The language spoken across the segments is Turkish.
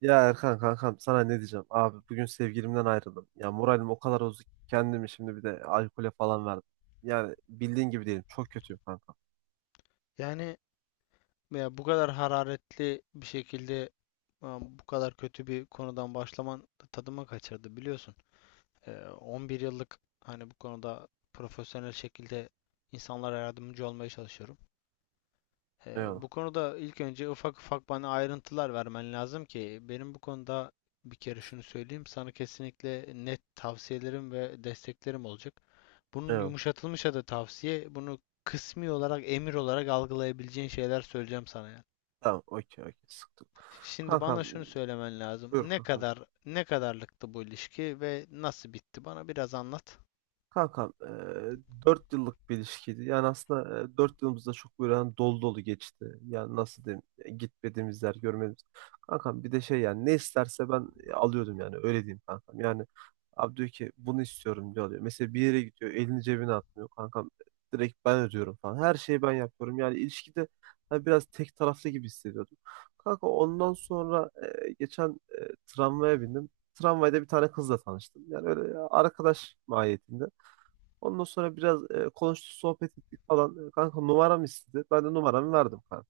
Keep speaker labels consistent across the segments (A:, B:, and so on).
A: Ya Erkan kankam, sana ne diyeceğim? Abi bugün sevgilimden ayrıldım. Ya moralim o kadar bozuk ki kendimi şimdi bir de alkole falan verdim. Yani bildiğin gibi değilim. Çok kötüyüm kankam.
B: Yani veya bu kadar hararetli bir şekilde bu kadar kötü bir konudan başlaman tadıma kaçırdı biliyorsun. 11 yıllık hani bu konuda profesyonel şekilde insanlara yardımcı olmaya çalışıyorum.
A: Eyvallah.
B: Bu konuda ilk önce ufak ufak bana ayrıntılar vermen lazım ki benim bu konuda bir kere şunu söyleyeyim. Sana kesinlikle net tavsiyelerim ve desteklerim olacak. Bunun
A: Eyvallah.
B: yumuşatılmış adı tavsiye. Bunu kısmi olarak emir olarak algılayabileceğin şeyler söyleyeceğim sana yani.
A: Tamam, okey okey, sıktım.
B: Şimdi
A: Kankam,
B: bana şunu söylemen lazım.
A: buyur
B: Ne
A: kankam.
B: kadar ne kadarlıktı bu ilişki ve nasıl bitti? Bana biraz anlat.
A: Kankam, 4 yıllık bir ilişkiydi. Yani aslında 4 yılımız da çok böyle hani dolu dolu geçti. Yani nasıl diyeyim, gitmediğimiz yer görmediğimiz. Kankam bir de şey, yani ne isterse ben alıyordum, yani öyle diyeyim kankam. Yani abi diyor ki bunu istiyorum, diyor alıyor. Mesela bir yere gidiyor, elini cebine atmıyor kankam. Direkt ben ödüyorum falan. Her şeyi ben yapıyorum. Yani ilişkide hani biraz tek taraflı gibi hissediyordum. Kanka, ondan sonra geçen tramvaya bindim. Tramvayda bir tane kızla tanıştım. Yani öyle arkadaş mahiyetinde. Ondan sonra biraz konuştuk, sohbet ettik falan. Kanka, numaramı istedi. Ben de numaramı verdim kanka.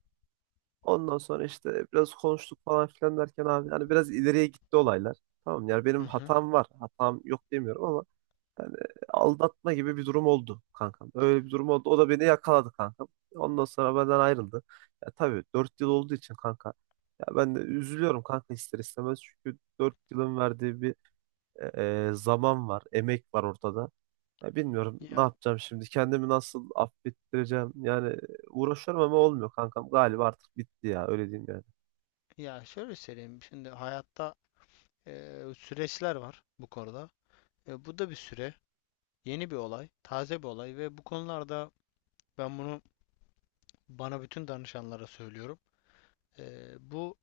A: Ondan sonra işte biraz konuştuk falan filan derken abi, yani biraz ileriye gitti olaylar. Tamam, yani
B: Hı
A: benim
B: hı.
A: hatam var. Hatam yok demiyorum ama yani aldatma gibi bir durum oldu kankam. Öyle bir durum oldu. O da beni yakaladı kankam. Ondan sonra benden ayrıldı. Ya tabii 4 yıl olduğu için kanka. Ya ben de üzülüyorum kanka, ister istemez. Çünkü 4 yılın verdiği bir zaman var, emek var ortada. Ya bilmiyorum ne
B: Ya
A: yapacağım şimdi. Kendimi nasıl affettireceğim? Yani uğraşıyorum ama olmuyor kankam. Galiba artık bitti ya. Öyle diyeyim yani.
B: ya şöyle söyleyeyim. Şimdi hayatta süreçler var bu konuda. E, bu da bir süre, yeni bir olay, taze bir olay ve bu konularda ben bunu bana bütün danışanlara söylüyorum. Bu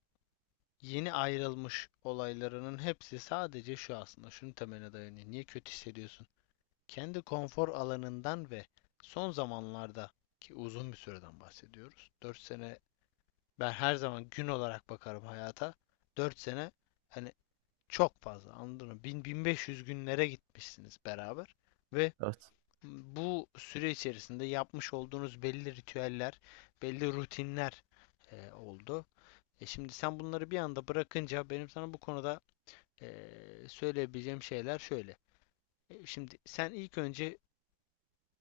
B: yeni ayrılmış olaylarının hepsi sadece şu aslında. Şunun temeline dayanıyor. Niye kötü hissediyorsun? Kendi konfor alanından ve son zamanlarda ki uzun bir süreden bahsediyoruz. Dört sene, ben her zaman gün olarak bakarım hayata. 4 sene hani çok fazla, anladın mı? 1.500 günlere gitmişsiniz beraber ve
A: Evet.
B: bu süre içerisinde yapmış olduğunuz belli ritüeller, belli rutinler oldu. E şimdi sen bunları bir anda bırakınca benim sana bu konuda e, söyleyebileceğim şeyler şöyle. Şimdi sen ilk önce,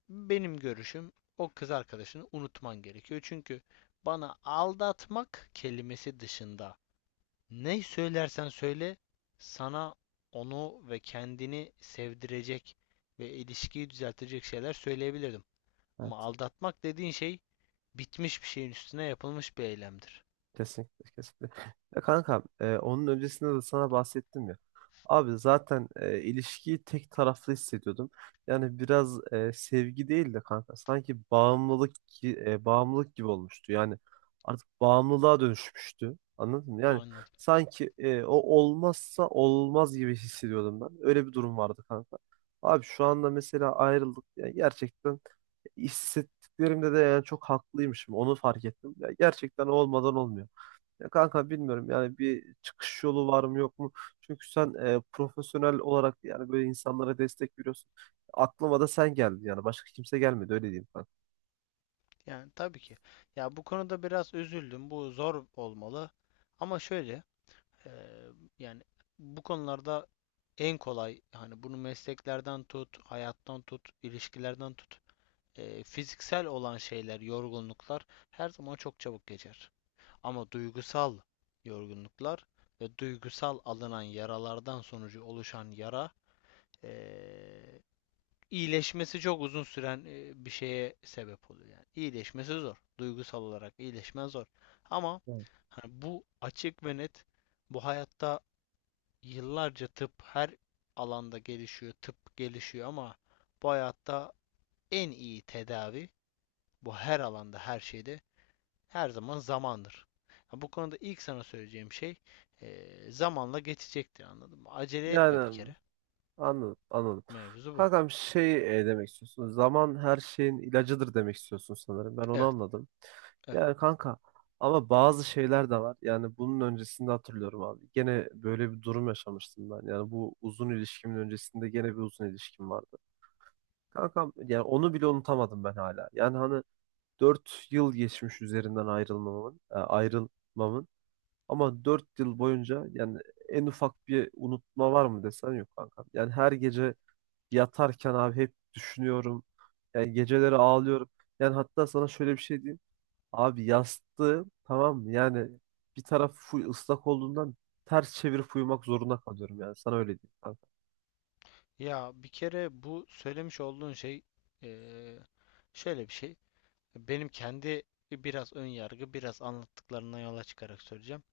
B: benim görüşüm, o kız arkadaşını unutman gerekiyor. Çünkü bana aldatmak kelimesi dışında ne söylersen söyle sana onu ve kendini sevdirecek ve ilişkiyi düzeltecek şeyler söyleyebilirdim. Ama
A: Evet.
B: aldatmak dediğin şey bitmiş bir şeyin üstüne yapılmış bir eylemdir.
A: Kesinlikle, kesinlikle. Ya kankam, onun öncesinde de sana bahsettim ya. Abi zaten ilişkiyi tek taraflı hissediyordum. Yani biraz sevgi değil de kanka, sanki bağımlılık bağımlılık gibi olmuştu. Yani artık bağımlılığa dönüşmüştü. Anladın mı? Yani
B: Anladım.
A: sanki o olmazsa olmaz gibi hissediyordum ben. Öyle bir durum vardı kanka. Abi şu anda mesela ayrıldık. Yani gerçekten hissettiklerimde de yani çok haklıymışım. Onu fark ettim. Ya gerçekten olmadan olmuyor. Ya kanka, bilmiyorum, yani bir çıkış yolu var mı yok mu? Çünkü sen profesyonel olarak yani böyle insanlara destek veriyorsun. Aklıma da sen geldin, yani başka kimse gelmedi, öyle diyeyim kanka.
B: Yani tabii ki. Ya bu konuda biraz üzüldüm. Bu zor olmalı. Ama şöyle Eee, Yani bu konularda en kolay hani bunu mesleklerden tut, hayattan tut, ilişkilerden tut. Fiziksel olan şeyler, yorgunluklar her zaman çok çabuk geçer. Ama duygusal yorgunluklar ve duygusal alınan yaralardan sonucu oluşan yara, eee, iyileşmesi çok uzun süren bir şeye sebep oluyor. Yani iyileşmesi zor. Duygusal olarak iyileşme zor. Ama
A: Evet.
B: hani bu açık ve net, bu hayatta yıllarca tıp her alanda gelişiyor, tıp gelişiyor ama bu hayatta en iyi tedavi, bu her alanda, her şeyde, her zaman zamandır. Ha, bu konuda ilk sana söyleyeceğim şey, zamanla geçecektir, anladın mı? Acele etme bir
A: Yani
B: kere.
A: anladım, anladım.
B: Mevzu bu.
A: Kankam, şey, demek istiyorsun. Zaman her şeyin ilacıdır demek istiyorsun sanırım. Ben onu
B: Evet,
A: anladım.
B: evet.
A: Yani kanka, ama bazı şeyler de var. Yani bunun öncesinde hatırlıyorum abi. Gene böyle bir durum yaşamıştım ben. Yani bu uzun ilişkimin öncesinde gene bir uzun ilişkim vardı. Kankam yani onu bile unutamadım ben hala. Yani hani 4 yıl geçmiş üzerinden ayrılmamın, ayrılmamın ama 4 yıl boyunca yani en ufak bir unutma var mı desen yok kankam. Yani her gece yatarken abi hep düşünüyorum. Yani geceleri ağlıyorum. Yani hatta sana şöyle bir şey diyeyim. Abi yastığı, tamam mı, yani bir taraf full ıslak olduğundan ters çevirip uyumak zorunda kalıyorum yani. Sana öyle diyeyim kankam.
B: Ya bir kere bu söylemiş olduğun şey eee, şöyle bir şey. Benim kendi biraz ön yargı, biraz anlattıklarından yola çıkarak söyleyeceğim.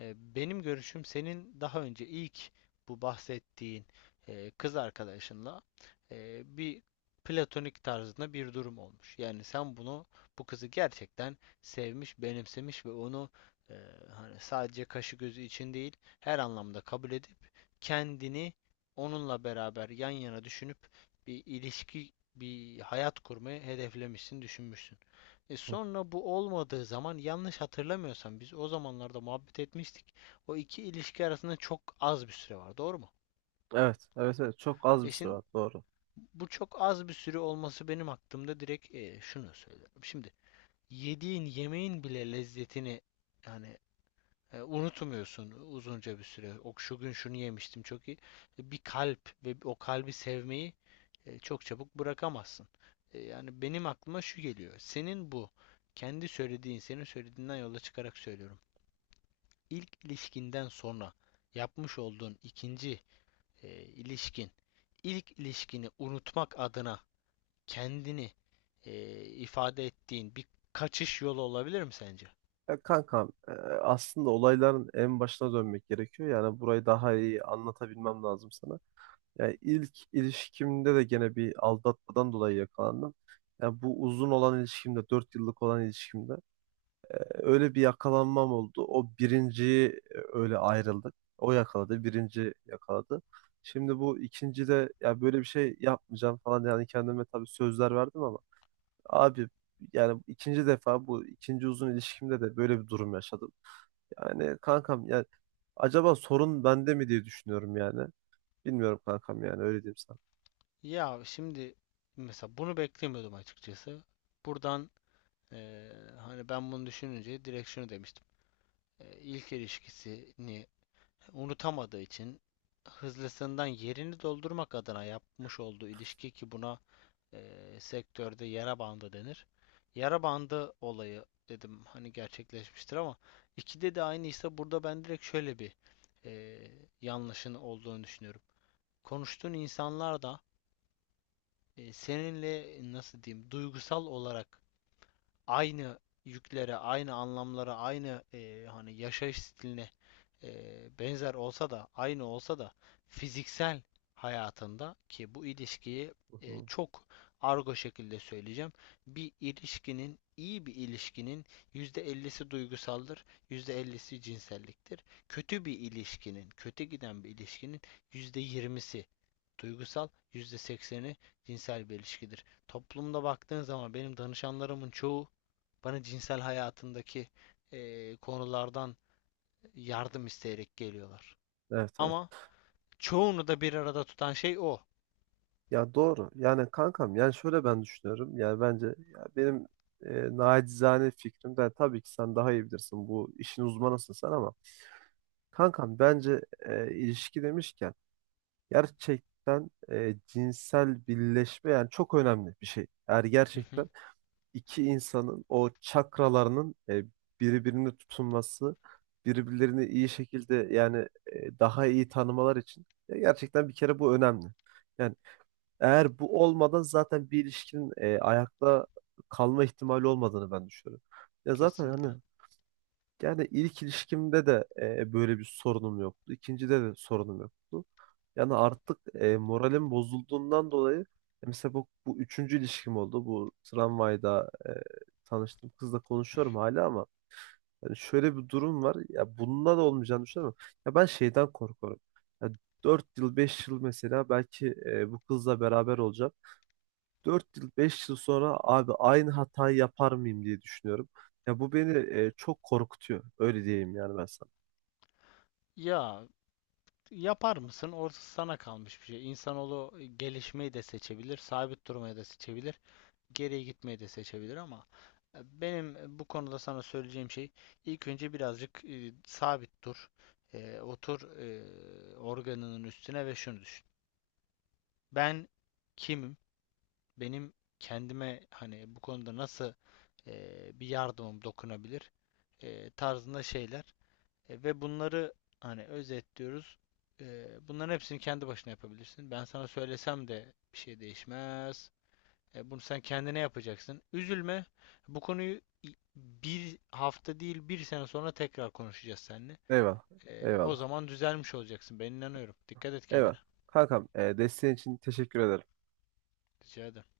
B: Benim görüşüm, senin daha önce ilk bu bahsettiğin kız arkadaşınla bir platonik tarzında bir durum olmuş. Yani sen bunu, bu kızı gerçekten sevmiş, benimsemiş ve onu e, hani sadece kaşı gözü için değil her anlamda kabul edip kendini onunla beraber yan yana düşünüp bir ilişki, bir hayat kurmayı hedeflemişsin, düşünmüşsün. E
A: Hı.
B: sonra bu olmadığı zaman, yanlış hatırlamıyorsam, biz o zamanlarda muhabbet etmiştik. O iki ilişki arasında çok az bir süre var, doğru mu?
A: Evet, evet, evet. Çok az bir
B: E
A: süre
B: şimdi
A: var. Doğru.
B: bu çok az bir süre olması benim aklımda direkt şunu söylüyorum. Şimdi yediğin yemeğin bile lezzetini yani unutmuyorsun uzunca bir süre. O şu gün şunu yemiştim, çok iyi. Bir kalp ve o kalbi sevmeyi çok çabuk bırakamazsın. Yani benim aklıma şu geliyor. Senin bu kendi söylediğin, senin söylediğinden yola çıkarak söylüyorum. İlk ilişkinden sonra yapmış olduğun ikinci ilişkin, ilk ilişkini unutmak adına kendini ifade ettiğin bir kaçış yolu olabilir mi sence?
A: Ya kankam, aslında olayların en başına dönmek gerekiyor. Yani burayı daha iyi anlatabilmem lazım sana. Yani ilk ilişkimde de gene bir aldatmadan dolayı yakalandım. Yani bu uzun olan ilişkimde, 4 yıllık olan ilişkimde öyle bir yakalanmam oldu. O birinciyi öyle ayrıldık. O yakaladı, birinci yakaladı. Şimdi bu ikinci de ya, böyle bir şey yapmayacağım falan, yani kendime tabii sözler verdim ama abi yani ikinci defa bu ikinci uzun ilişkimde de böyle bir durum yaşadım. Yani kankam, yani acaba sorun bende mi diye düşünüyorum yani. Bilmiyorum kankam, yani öyle diyeyim sana.
B: Ya şimdi mesela bunu beklemiyordum açıkçası. Buradan eee, hani ben bunu düşününce direkt şunu demiştim. İlk ilişkisini unutamadığı için hızlısından yerini doldurmak adına yapmış olduğu ilişki ki buna sektörde yara bandı denir. Yara bandı olayı dedim, hani gerçekleşmiştir ama ikide de aynıysa burada ben direkt şöyle bir eee yanlışın olduğunu düşünüyorum. Konuştuğun insanlar da seninle, nasıl diyeyim, duygusal olarak aynı yüklere, aynı anlamlara, aynı hani yaşayış stiline e, benzer olsa da, aynı olsa da fiziksel hayatında ki bu ilişkiyi
A: Hı hı.
B: çok argo şekilde söyleyeceğim. Bir ilişkinin, iyi bir ilişkinin %50'si duygusaldır, %50'si cinselliktir. Kötü bir ilişkinin, kötü giden bir ilişkinin %20'si duygusal, %80'i cinsel bir ilişkidir. Toplumda baktığın zaman benim danışanlarımın çoğu bana cinsel hayatındaki konulardan yardım isteyerek geliyorlar.
A: Evet, evet.
B: Ama çoğunu da bir arada tutan şey o.
A: Ya doğru. Yani kankam, yani şöyle ben düşünüyorum. Yani bence, ya benim nacizane fikrim, de tabii ki sen daha iyi bilirsin. Bu işin uzmanısın sen, ama kankam bence ilişki demişken gerçekten cinsel birleşme yani çok önemli bir şey. Eğer
B: Hı hı,
A: gerçekten iki insanın o çakralarının birbirini tutunması, birbirlerini iyi şekilde yani daha iyi tanımalar için gerçekten bir kere bu önemli. Yani eğer bu olmadan zaten bir ilişkinin ayakta kalma ihtimali olmadığını ben düşünüyorum. Ya zaten
B: kesinlikle.
A: hani yani ilk ilişkimde de böyle bir sorunum yoktu. İkincide de sorunum yoktu. Yani artık moralim bozulduğundan dolayı mesela bu üçüncü ilişkim oldu. Bu tramvayda tanıştığım kızla konuşuyorum hala, ama yani şöyle bir durum var. Ya bundan da olmayacağını düşünüyorum. Ya ben şeyden korkuyorum. Ya 4 yıl 5 yıl mesela belki bu kızla beraber olacağım. 4 yıl 5 yıl sonra abi aynı hatayı yapar mıyım diye düşünüyorum. Ya bu beni çok korkutuyor. Öyle diyeyim yani ben sana.
B: Ya yapar mısın? Orası sana kalmış bir şey. İnsanoğlu gelişmeyi de seçebilir, sabit durmayı da seçebilir, geriye gitmeyi de seçebilir ama benim bu konuda sana söyleyeceğim şey, ilk önce birazcık sabit dur. Otur organının üstüne ve şunu düşün. Ben kimim? Benim kendime hani bu konuda nasıl bir yardımım dokunabilir tarzında şeyler. Ve bunları hani özetliyoruz. Bunların hepsini kendi başına yapabilirsin. Ben sana söylesem de bir şey değişmez. Bunu sen kendine yapacaksın. Üzülme. Bu konuyu bir hafta değil bir sene sonra tekrar konuşacağız seninle.
A: Eyvallah.
B: O
A: Eyvallah.
B: zaman düzelmiş olacaksın. Ben inanıyorum. Dikkat et kendine.
A: Eyvallah. Kankam, desteğin için teşekkür ederim.
B: Rica ederim.